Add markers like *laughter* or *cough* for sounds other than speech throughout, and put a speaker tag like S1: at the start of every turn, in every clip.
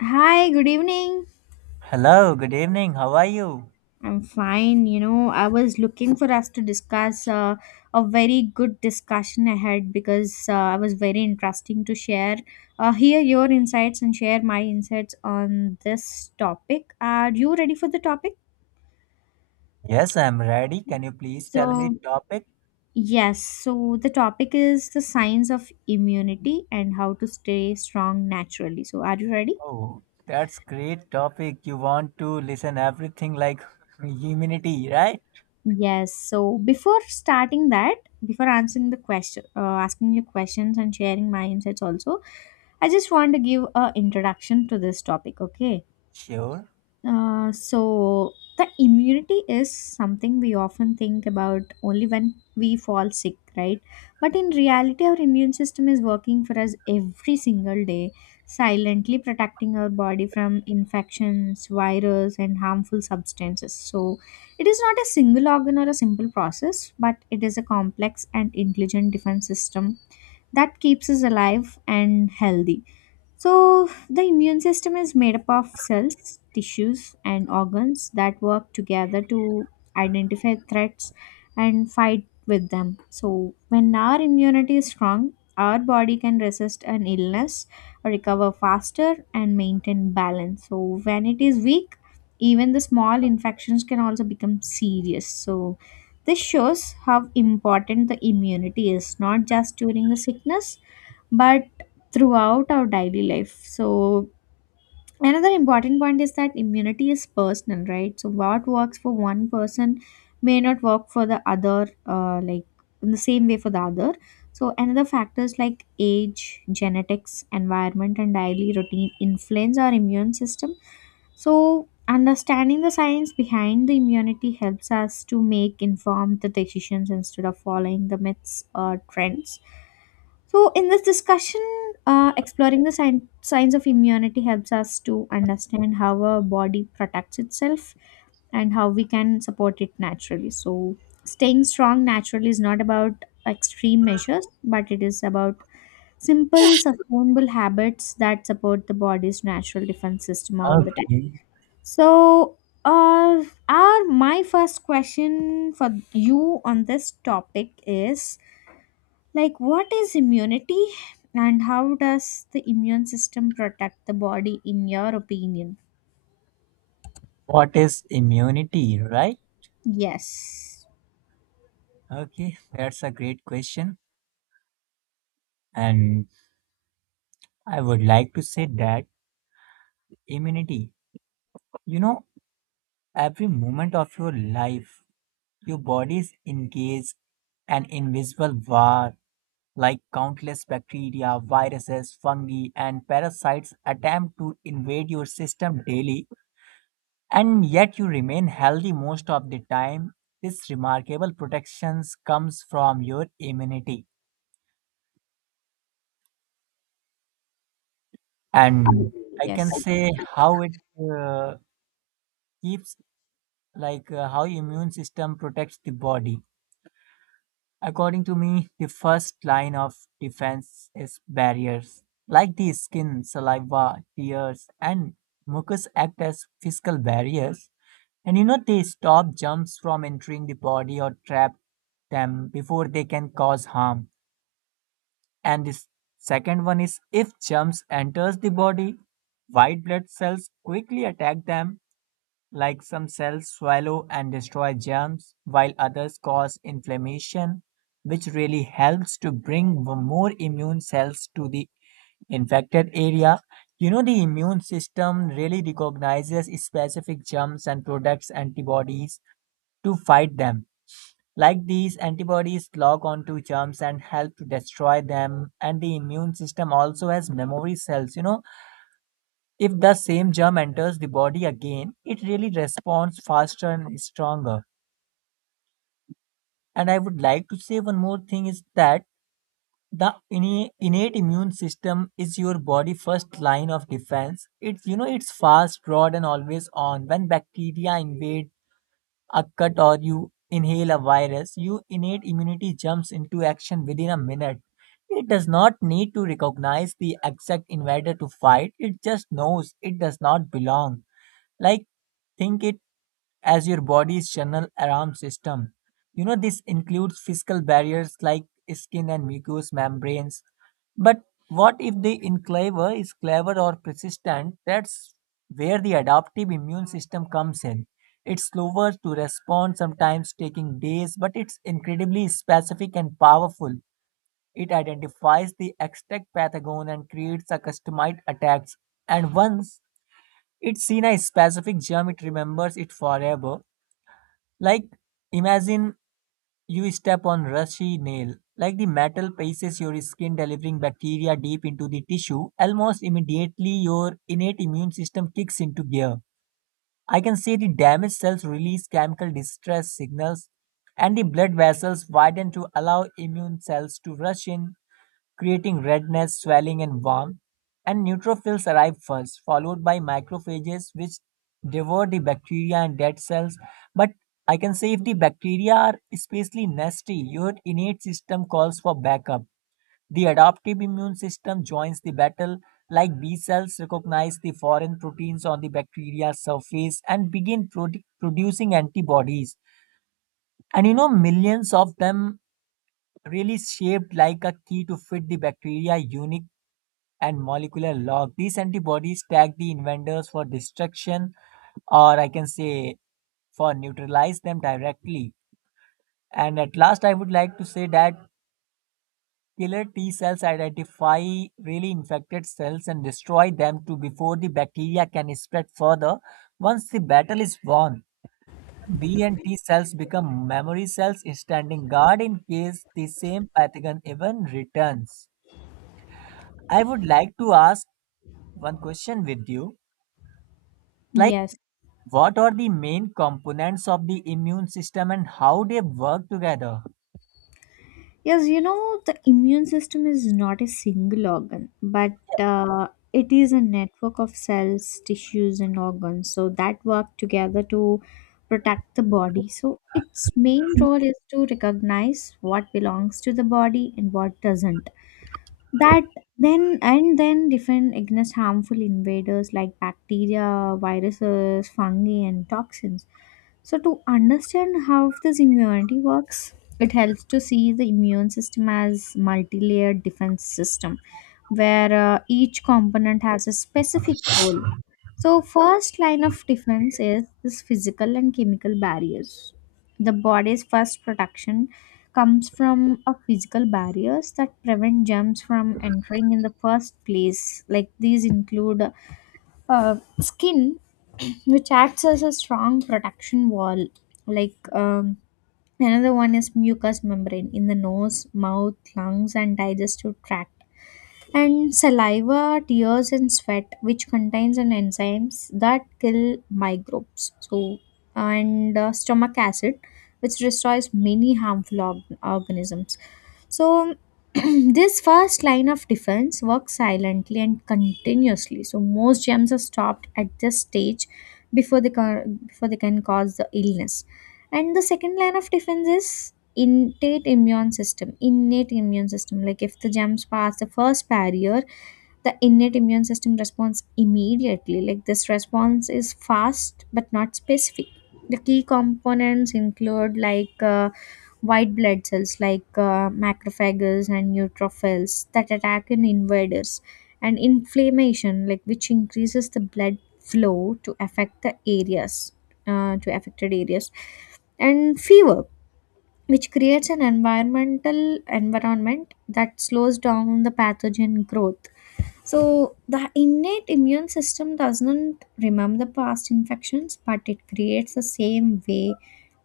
S1: Hi, good evening.
S2: Hello, good evening. How are you?
S1: I'm fine. You know, I was looking for us to discuss a very good discussion ahead because I was very interesting to share, hear your insights and share my insights on this topic. Are you ready for the topic?
S2: Yes, I'm ready. Can you please tell me
S1: So,
S2: the topic?
S1: yes, so the topic is the science of immunity and how to stay strong naturally. So, are you ready?
S2: Oh, that's great topic. You want to listen everything like *laughs* immunity, right?
S1: Yes. So before starting that, before answering the question, asking you questions and sharing my insights also, I just want to give a introduction to this topic. Okay.
S2: Sure.
S1: So the immunity is something we often think about only when we fall sick, right, but in reality our immune system is working for us every single day, silently protecting our body from infections, virus, and harmful substances. So it is not a single organ or a simple process, but it is a complex and intelligent defense system that keeps us alive and healthy. So the immune system is made up of cells, tissues, and organs that work together to identify threats and fight with them. So, when our immunity is strong, our body can resist an illness, recover faster, and maintain balance. So, when it is weak, even the small infections can also become serious. So, this shows how important the immunity is, not just during the sickness, but throughout our daily life. So, another important point is that immunity is personal, right? So, what works for one person may not work for the other, like in the same way for the other. So, another factors like age, genetics, environment, and daily routine influence our immune system. So, understanding the science behind the immunity helps us to make informed decisions instead of following the myths or trends. So, in this discussion, exploring the signs of immunity helps us to understand how our body protects itself and how we can support it naturally. So, staying strong naturally is not about extreme measures, but it is about simple, sustainable habits that support the body's natural defense system all the time.
S2: Okay.
S1: So, uh, our my first question for you on this topic is like, what is immunity and how does the immune system protect the body, in your opinion?
S2: What is immunity, right?
S1: Yes,
S2: Okay, that's a great question. And I would like to say that immunity, you know, every moment of your life, your body is engaged an invisible war like countless bacteria, viruses, fungi, and parasites attempt to invade your system daily, and yet you remain healthy most of the time. This remarkable protection comes from your immunity, and I
S1: yes,
S2: can say how it uh, keeps like how immune system protects the body. According to me, the first line of defense is barriers. Like the skin, saliva, tears, and mucus act as physical barriers. And you know, they stop germs from entering the body or trap them before they can cause harm. And the second one is if germs enters the body, white blood cells quickly attack them like some cells swallow and destroy germs, while others cause inflammation, which really helps to bring more immune cells to the infected area. You know, the immune system really recognizes specific germs and products antibodies to fight them. Like these antibodies lock onto germs and help to destroy them, and the immune system also has memory cells, you know if the same germ enters the body again, it really responds faster and stronger. And I would like to say one more thing is that the innate immune system is your body first line of defense. It's you know it's fast, broad, and always on. When bacteria invade a cut or you inhale a virus, your innate immunity jumps into action within a minute. It does not need to recognize the exact invader to fight, it just knows it does not belong. Like, think it as your body's general alarm system. You know, this includes physical barriers like skin and mucous membranes, but what if the enclaver is clever or persistent? That's where the adaptive immune system comes in. It's slower to respond, sometimes taking days, but it's incredibly specific and powerful. It identifies the extract pathogen and creates a customized attack. And once it's seen a specific germ, it remembers it forever. Like imagine you step on rusty nail, like the metal paces your skin, delivering bacteria deep into the tissue. Almost immediately, your innate immune system kicks into gear. I can see the damaged cells release chemical distress signals, and the blood vessels widen to allow immune cells to rush in creating redness, swelling, and warmth. And neutrophils arrive first, followed by macrophages, which devour the bacteria and dead cells. But I can say if the bacteria are especially nasty, your innate system calls for backup. The adaptive immune system joins the battle, like B cells recognize the foreign proteins on the bacteria's surface and begin producing antibodies. And you know, millions of them really shaped like a key to fit the bacteria unique and molecular log. These antibodies tag the invaders for destruction, or I can say for neutralize them directly. And at last, I would like to say that killer T cells identify really infected cells and destroy them to before the bacteria can spread further. Once the battle is won, B and T cells become memory cells standing guard in case the same pathogen even returns. I would like to ask one question with you. Like,
S1: yes.
S2: what are the main components of the immune system and how they work together?
S1: Yes, you know, the immune system is not a single organ, but it is a network of cells, tissues, and organs. So that work together to protect the body. So its main role is to recognize what belongs to the body and what doesn't. That then and then defend against harmful invaders like bacteria, viruses, fungi, and toxins. So to understand how this immunity works, it helps to see the immune system as multi-layered defense system where each component has a specific role. So first line of defense is this physical and chemical barriers. The body's first protection comes from a physical barriers that prevent germs from entering in the first place. Like these include skin, which acts as a strong protection wall, like um, another one is mucous membrane in the nose, mouth, lungs, and digestive tract, and saliva, tears, and sweat, which contains an enzymes that kill microbes. So, and stomach acid, which destroys many harmful organisms. So, *clears throat* this first line of defense works silently and continuously. So, most germs are stopped at this stage before they can cause the illness. And the second line of defense is innate immune system. Like if the germs pass the first barrier, the innate immune system responds immediately. Like this response is fast but not specific. The key components include white blood cells like macrophages and neutrophils that attack in invaders, and inflammation like which increases the blood flow to affect the areas to affected areas, and fever, which creates an environment that slows down the pathogen growth. So the innate immune system doesn't remember past infections, but it creates the same way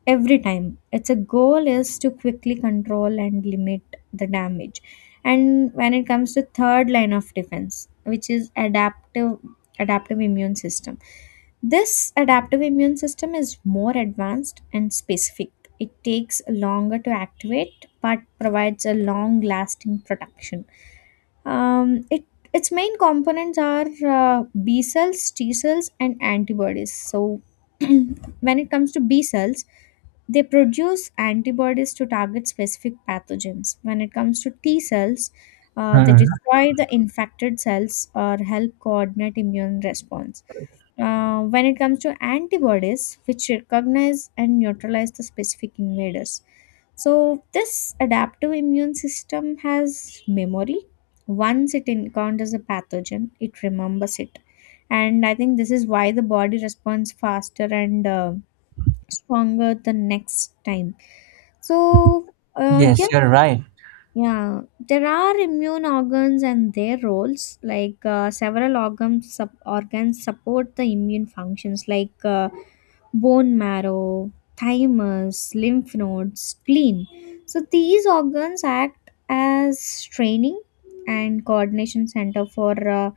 S1: every time. Its a goal is to quickly control and limit the damage. And when it comes to third line of defense, which is adaptive immune system. This adaptive immune system is more advanced and specific. It takes longer to activate but provides a long lasting protection. It its main components are uh, B cells, T cells, and antibodies. So, *clears throat* when it comes to B cells, they produce antibodies to target specific pathogens. When it comes to T cells, they
S2: Hmm.
S1: destroy the infected cells or help coordinate immune response. When it comes to antibodies, which recognize and neutralize the specific invaders. So, this adaptive immune system has memory. Once it encounters a pathogen, it remembers it. And I think this is why the body responds faster and stronger the next time. So, uh,
S2: Yes,
S1: yeah,
S2: you're right.
S1: yeah, there are immune organs and their roles. Like several organs, organs support the immune functions, like bone marrow, thymus, lymph nodes, spleen. So these organs act as training and coordination center for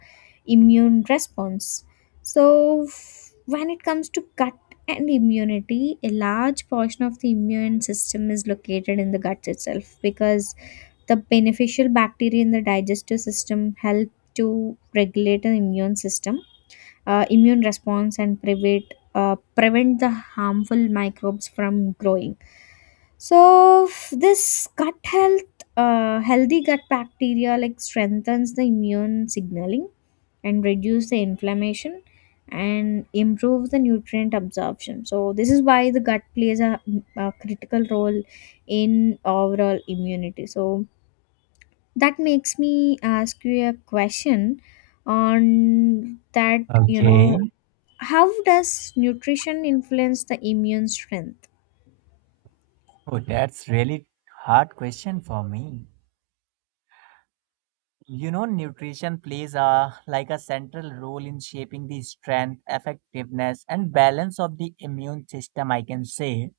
S1: immune response. So when it comes to gut and immunity, a large portion of the immune system is located in the gut itself because the beneficial bacteria in the digestive system help to regulate the immune system, immune response, and uh, prevent the harmful microbes from growing. So this gut health, healthy gut bacteria like strengthens the immune signaling and reduce the inflammation and improve the nutrient absorption. So this is why the gut plays a critical role in overall immunity. So that makes me ask you a question on that, you
S2: Okay.
S1: know, how does nutrition influence the immune strength?
S2: Oh, that's really hard question for me. You know, nutrition plays a like a central role in shaping the strength, effectiveness, and balance of the immune system, I can say.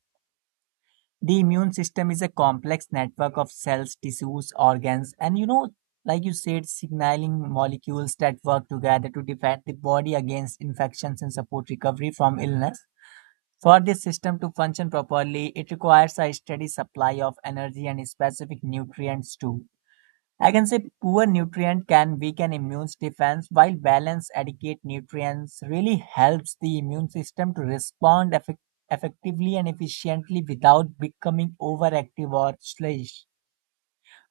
S2: The immune system is a complex network of cells, tissues, organs, and you know, like you said, signaling molecules that work together to defend the body against infections and support recovery from illness. For this system to function properly, it requires a steady supply of energy and specific nutrients too. I can say poor nutrient can weaken immune defense, while balanced adequate nutrients really helps the immune system to respond effectively and efficiently without becoming overactive or sluggish.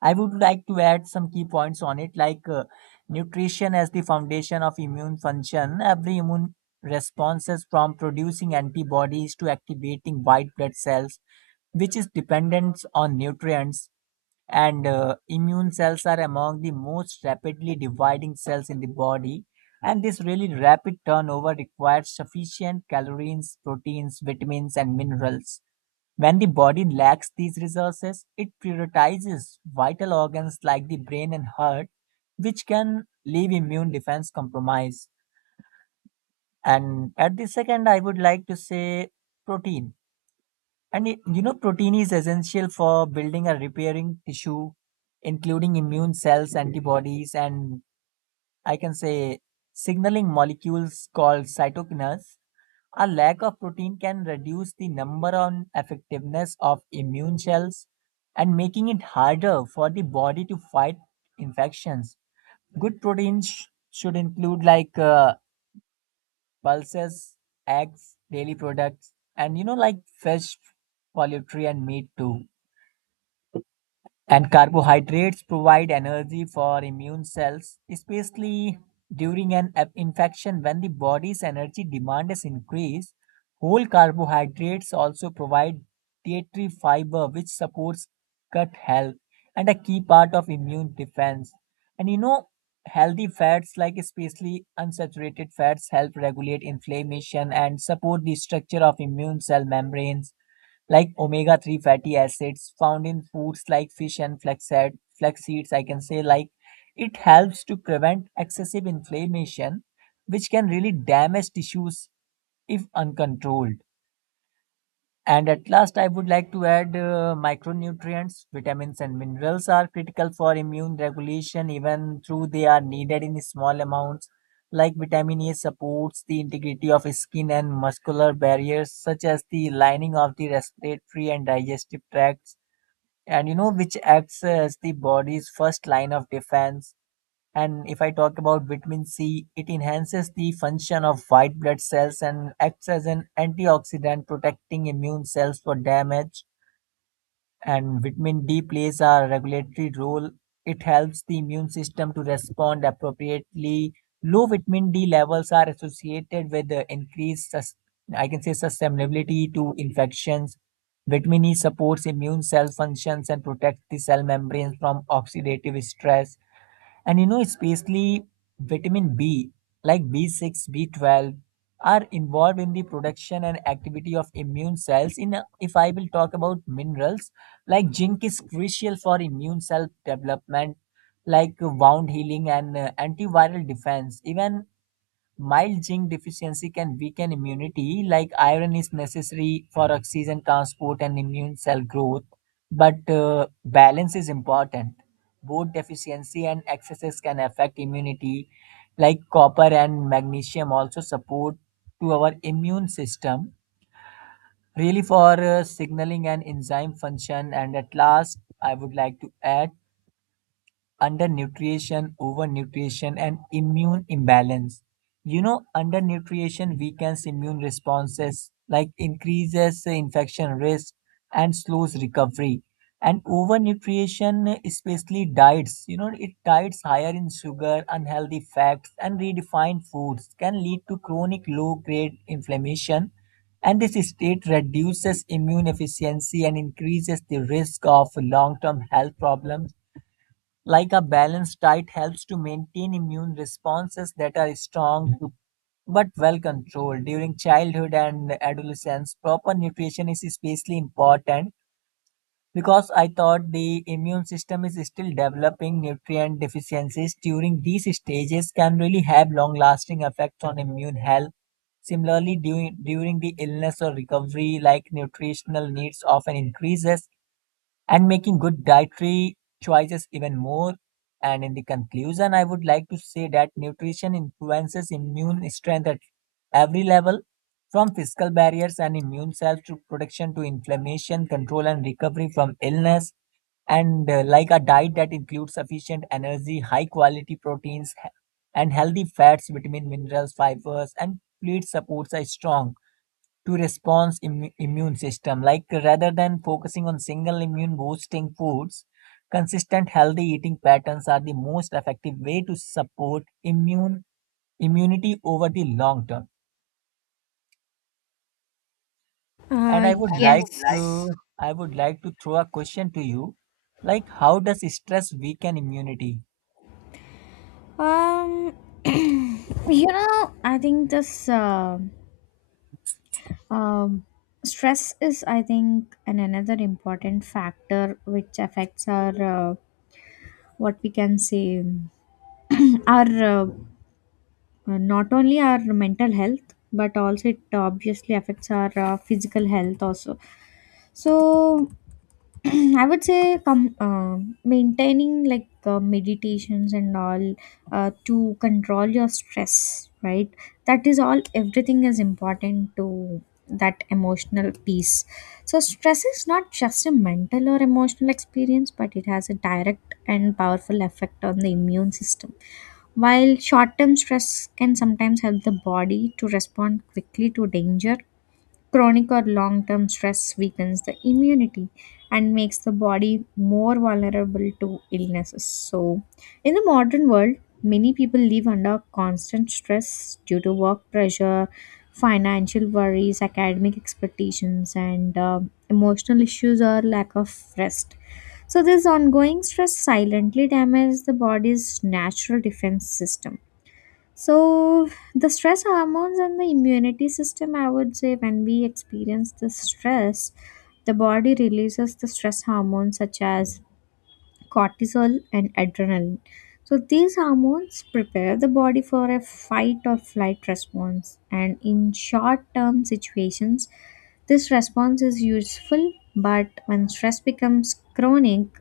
S2: I would like to add some key points on it like nutrition as the foundation of immune function. Every immune responses from producing antibodies to activating white blood cells which is dependent on nutrients, and immune cells are among the most rapidly dividing cells in the body, and this really rapid turnover requires sufficient calories, proteins, vitamins, and minerals. When the body lacks these resources, it prioritizes vital organs like the brain and heart, which can leave immune defense compromised. And at the second, I would like to say protein. And it, you know, protein is essential for building and repairing tissue, including immune cells, antibodies, and I can say signaling molecules called cytokines. A lack of protein can reduce the number and effectiveness of immune cells and making it harder for the body to fight infections. Good proteins should include like pulses, eggs, dairy products, and you know, like fish, poultry, and meat too. And carbohydrates provide energy for immune cells, especially during an infection when the body's energy demand is increased. Whole carbohydrates also provide dietary fiber, which supports gut health and a key part of immune defense. And you know, healthy fats, like especially unsaturated fats, help regulate inflammation and support the structure of immune cell membranes like omega 3 fatty acids found in foods like fish and flaxseed, flax seeds. I can say, like, it helps to prevent excessive inflammation, which can really damage tissues if uncontrolled. And at last, I would like to add micronutrients, vitamins, and minerals are critical for immune regulation, even though they are needed in small amounts. Like vitamin A supports the integrity of skin and muscular barriers, such as the lining of the respiratory and digestive tracts, and you know which acts as the body's first line of defense. And if I talk about vitamin C, it enhances the function of white blood cells and acts as an antioxidant protecting immune cells for damage. And vitamin D plays a regulatory role. It helps the immune system to respond appropriately. Low vitamin D levels are associated with the increased, I can say, susceptibility to infections. Vitamin E supports immune cell functions and protects the cell membranes from oxidative stress. And you know, especially vitamin B, like B6, B12, are involved in the production and activity of immune cells. If I will talk about minerals, like zinc is crucial for immune cell development, like wound healing and antiviral defense. Even mild zinc deficiency can weaken immunity, like iron is necessary for oxygen transport and immune cell growth, but balance is important. Both deficiency and excesses can affect immunity, like copper and magnesium also support to our immune system, really for signaling and enzyme function. And at last, I would like to add undernutrition, overnutrition, and immune imbalance. You know, undernutrition weakens immune responses, like increases infection risk and slows recovery. And overnutrition, especially diets, you know, it diets higher in sugar, unhealthy fats, and redefined foods can lead to chronic low grade inflammation. And this state reduces immune efficiency and increases the risk of long term health problems, like a balanced diet helps to maintain immune responses that are strong but well controlled. During childhood and adolescence proper nutrition is especially important because I thought the immune system is still developing. Nutrient deficiencies during these stages can really have long lasting effects on immune health. Similarly, during the illness or recovery, like nutritional needs often increases and making good dietary choices even more. And in the conclusion, I would like to say that nutrition influences immune strength at every level, from physical barriers and immune cells to protection to inflammation, control and recovery from illness. And like a diet that includes sufficient energy, high quality proteins, and healthy fats, vitamin, minerals, fibers, and complete supports a strong to response immune system, like rather than focusing on single immune boosting foods, consistent healthy eating patterns are the most effective way to support immune immunity over the long term. And
S1: uh yes.
S2: I would like to throw a question to you, like how does stress weaken immunity?
S1: um *clears throat* you know, I think this um stress is, I think, an another important factor which affects our what we can say *clears throat* our uh, not only our mental health but also it obviously affects our physical health also. So *clears throat* I would say maintaining like meditations and all, to control your stress, right? That is all everything is important to that emotional peace. So stress is not just a mental or emotional experience, but it has a direct and powerful effect on the immune system. While short term stress can sometimes help the body to respond quickly to danger, chronic or long term stress weakens the immunity and makes the body more vulnerable to illnesses. So, in the modern world, many people live under constant stress due to work pressure, financial worries, academic expectations, and emotional issues or lack of rest. So, this ongoing stress silently damages the body's natural defense system. So, the stress hormones and the immunity system, I would say, when we experience the stress, the body releases the stress hormones such as cortisol and adrenaline. So these hormones prepare the body for a fight or flight response, and in short term situations this response is useful, but when stress becomes chronic,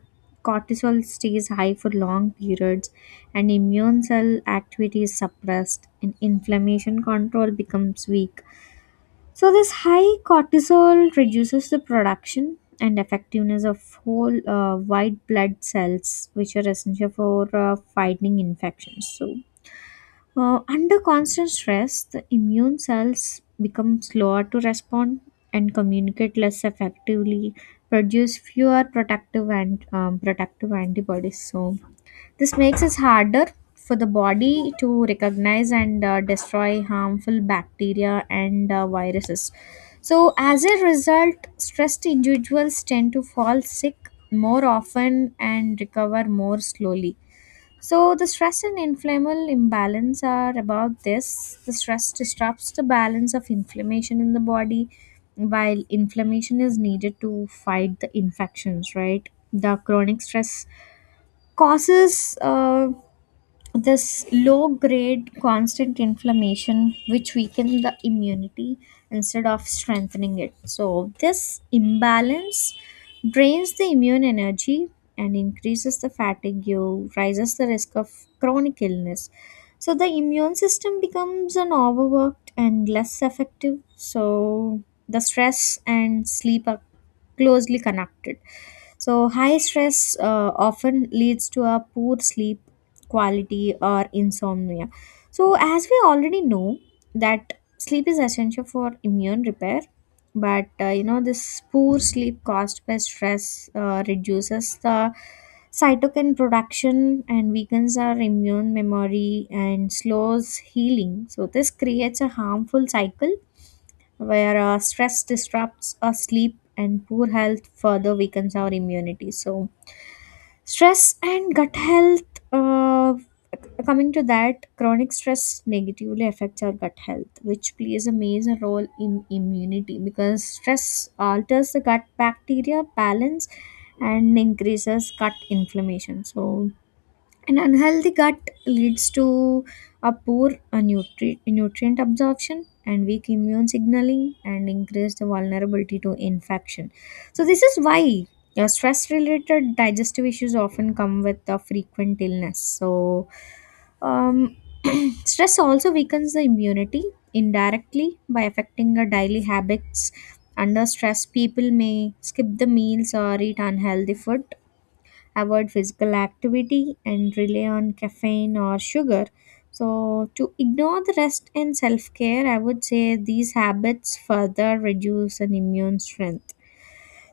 S1: cortisol stays high for long periods and immune cell activity is suppressed and inflammation control becomes weak. So this high cortisol reduces the production and effectiveness of whole white blood cells, which are essential for fighting infections. So under constant stress, the immune cells become slower to respond and communicate less effectively, produce fewer protective and protective antibodies. So this makes it harder for the body to recognize and destroy harmful bacteria and viruses. So, as a result, stressed individuals tend to fall sick more often and recover more slowly. So, the stress and inflammable imbalance are about this. The stress disrupts the balance of inflammation in the body, while inflammation is needed to fight the infections, right? The chronic stress causes this low grade constant inflammation which weaken the immunity instead of strengthening it. So this imbalance drains the immune energy and increases the fatigue, rises the risk of chronic illness. So the immune system becomes an overworked and less effective. So the stress and sleep are closely connected. So, high stress often leads to a poor sleep quality or insomnia. So, as we already know that sleep is essential for immune repair, but you know this poor sleep caused by stress reduces the cytokine production and weakens our immune memory and slows healing. So, this creates a harmful cycle where stress disrupts our sleep and poor health further weakens our immunity. So, stress and gut health, uh, coming to that, chronic stress negatively affects our gut health, which plays a major role in immunity because stress alters the gut bacteria balance and increases gut inflammation. So, an unhealthy gut leads to a poor nutrient absorption and weak immune signaling and increased vulnerability to infection. So, this is why stress related digestive issues often come with a frequent illness. So, um, *clears throat* stress also weakens the immunity indirectly by affecting our daily habits. Under stress, people may skip the meals or eat unhealthy food, avoid physical activity, and rely on caffeine or sugar. So, to ignore the rest and self care, I would say these habits further reduce an immune strength.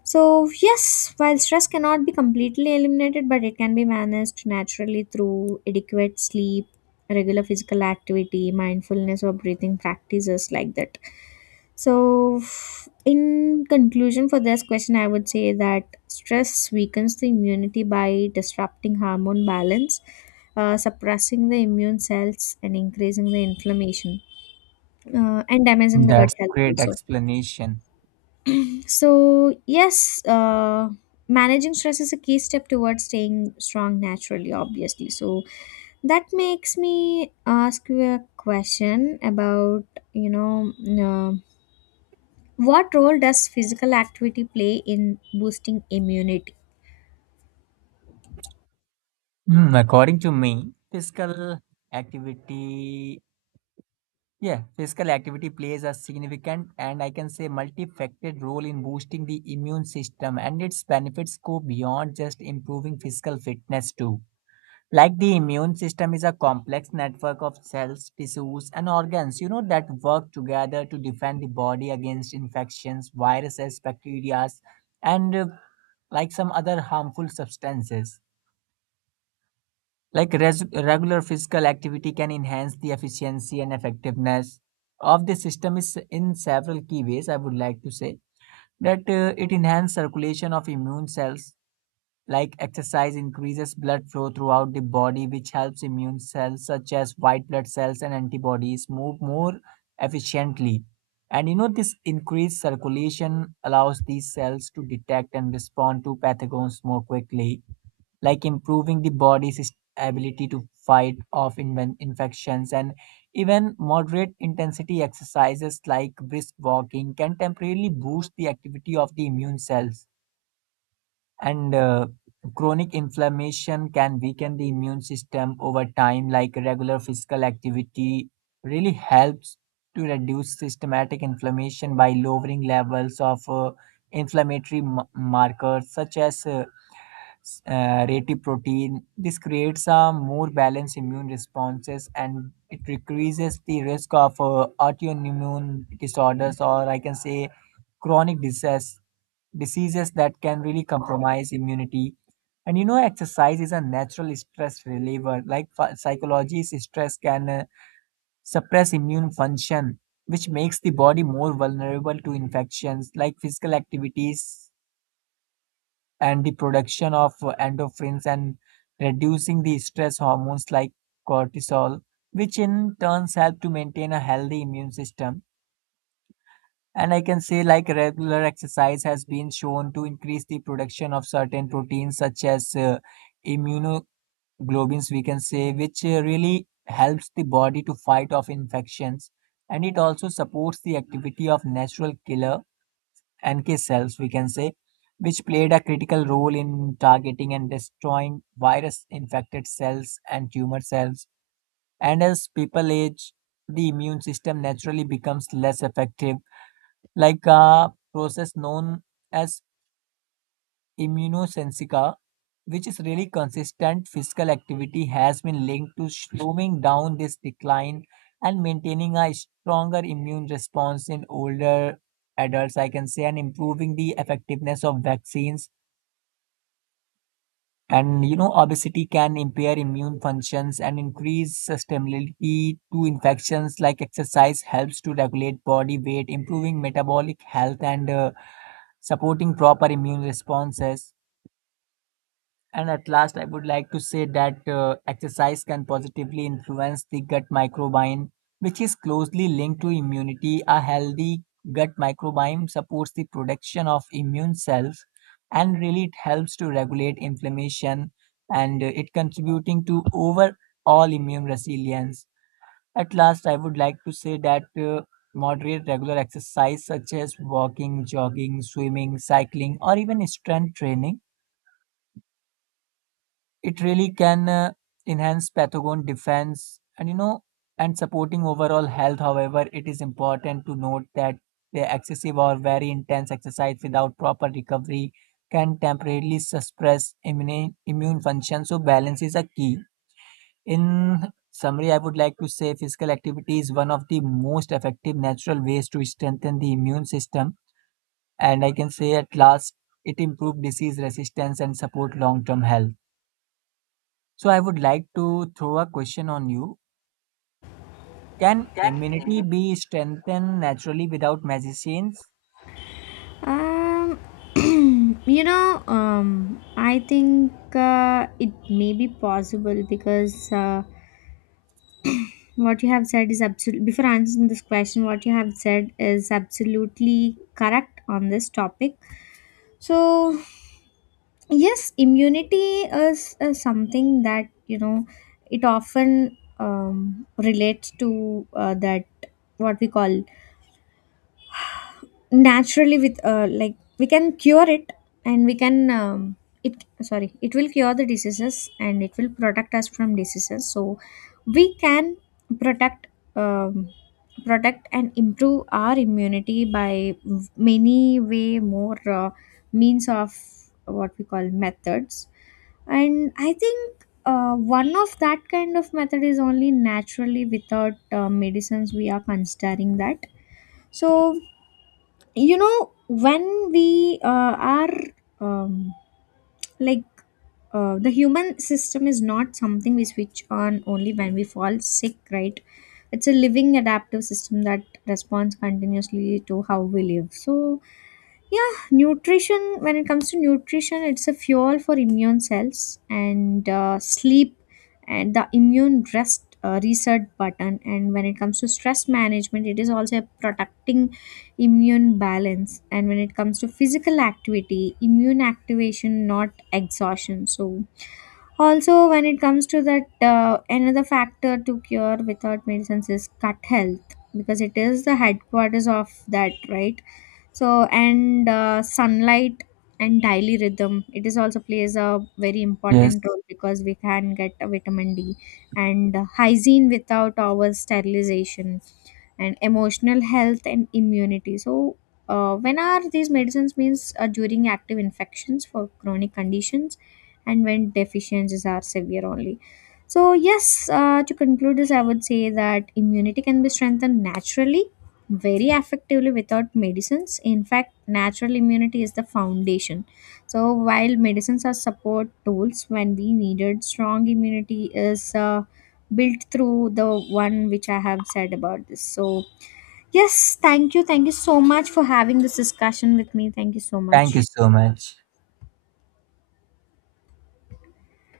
S1: So, yes, while stress cannot be completely eliminated, but it can be managed naturally through adequate sleep, regular physical activity, mindfulness, or breathing practices like that. So, in conclusion for this question, I would say that stress weakens the immunity by disrupting hormone balance, suppressing the immune cells, and increasing the inflammation, and damaging the gut
S2: That's
S1: health
S2: great
S1: also.
S2: explanation.
S1: So, yes, managing stress is a key step towards staying strong naturally, obviously. So, that makes me ask you a question about, you know, uh, what role does physical activity play in boosting immunity?
S2: Hmm, according to me, physical activity yeah, physical activity plays a significant and I can say multifaceted role in boosting the immune system, and its benefits go beyond just improving physical fitness too. Like the immune system is a complex network of cells, tissues, and organs, you know, that work together to defend the body against infections, viruses, bacteria, and like some other harmful substances. Like regular physical activity can enhance the efficiency and effectiveness of the system is in several key ways. I would like to say that it enhances circulation of immune cells. Like exercise increases blood flow throughout the body, which helps immune cells such as white blood cells and antibodies move more efficiently. And you know, this increased circulation allows these cells to detect and respond to pathogens more quickly, like improving the body's ability to fight off infections. And even moderate intensity exercises like brisk walking can temporarily boost the activity of the immune cells. And chronic inflammation can weaken the immune system over time, like regular physical activity really helps to reduce systematic inflammation by lowering levels of inflammatory markers such as rative protein. This creates a more balanced immune responses and it decreases the risk of autoimmune disorders, or I can say chronic disease diseases that can really compromise immunity. And you know, exercise is a natural stress reliever. Like psychology, stress can suppress immune function, which makes the body more vulnerable to infections. Like physical activities and the production of endorphins and reducing the stress hormones like cortisol, which in turns help to maintain a healthy immune system. And I can say like regular exercise has been shown to increase the production of certain proteins such as immunoglobulins, we can say, which really helps the body to fight off infections. And it also supports the activity of natural killer NK cells, we can say, which played a critical role in targeting and destroying virus infected cells and tumor cells. And as people age, the immune system naturally becomes less effective, like a process known as immunosensica, which is really consistent physical activity, has been linked to slowing down this decline and maintaining a stronger immune response in older adults, I can say, and improving the effectiveness of vaccines. And you know, obesity can impair immune functions and increase susceptibility to infections. Like exercise helps to regulate body weight, improving metabolic health, and supporting proper immune responses. And at last, I would like to say that exercise can positively influence the gut microbiome, which is closely linked to immunity. A healthy gut microbiome supports the production of immune cells and really it helps to regulate inflammation and it contributing to overall immune resilience. At last, I would like to say that moderate regular exercise such as walking, jogging, swimming, cycling, or even strength training, it really can enhance pathogen defense, and you know, and supporting overall health. However, it is important to note that the excessive or very intense exercise without proper recovery can temporarily suppress immune function, so balance is a key. In summary, I would like to say physical activity is one of the most effective natural ways to strengthen the immune system, and I can say at last it improves disease resistance and support long term health. So I would like to throw a question on you. Can immunity be strengthened naturally without medicines?
S1: Um, *clears throat* you know, I think it may be possible because. What you have said is absolutely, before answering this question, what you have said is absolutely correct on this topic. So, yes, immunity is something that, you know, it often relates to that what we call naturally with like we can cure it and we can it, sorry, it will cure the diseases and it will protect us from diseases. So we can protect um, protect and improve our immunity by many way more means of what we call methods. And I think one of that kind of method is only naturally without medicines we are considering that. So you know when we are um, like the human system is not something we switch on only when we fall sick, right? It's a living adaptive system that responds continuously to how we live. So yeah, nutrition, when it comes to nutrition, it's a fuel for immune cells, and sleep and the immune rest reset button. And when it comes to stress management, it is also protecting immune balance. And when it comes to physical activity, immune activation not exhaustion. So also when it comes to that, another factor to cure without medicines is gut health because it is the headquarters of that, right? So and sunlight and daily rhythm, it is also plays a very
S2: Yes.
S1: important role because we can get a vitamin D, and hygiene without our sterilization, and emotional health and immunity. So when are these medicines means during active infections, for chronic conditions, and when deficiencies are severe only. So yes, to conclude this, I would say that immunity can be strengthened naturally very effectively without medicines. In fact, natural immunity is the foundation. So, while medicines are support tools when we needed, strong immunity is built through the one which I have said about this. So, yes, thank you. Thank you so much for having this discussion with me. Thank you so
S2: Thank you
S1: much.
S2: so much.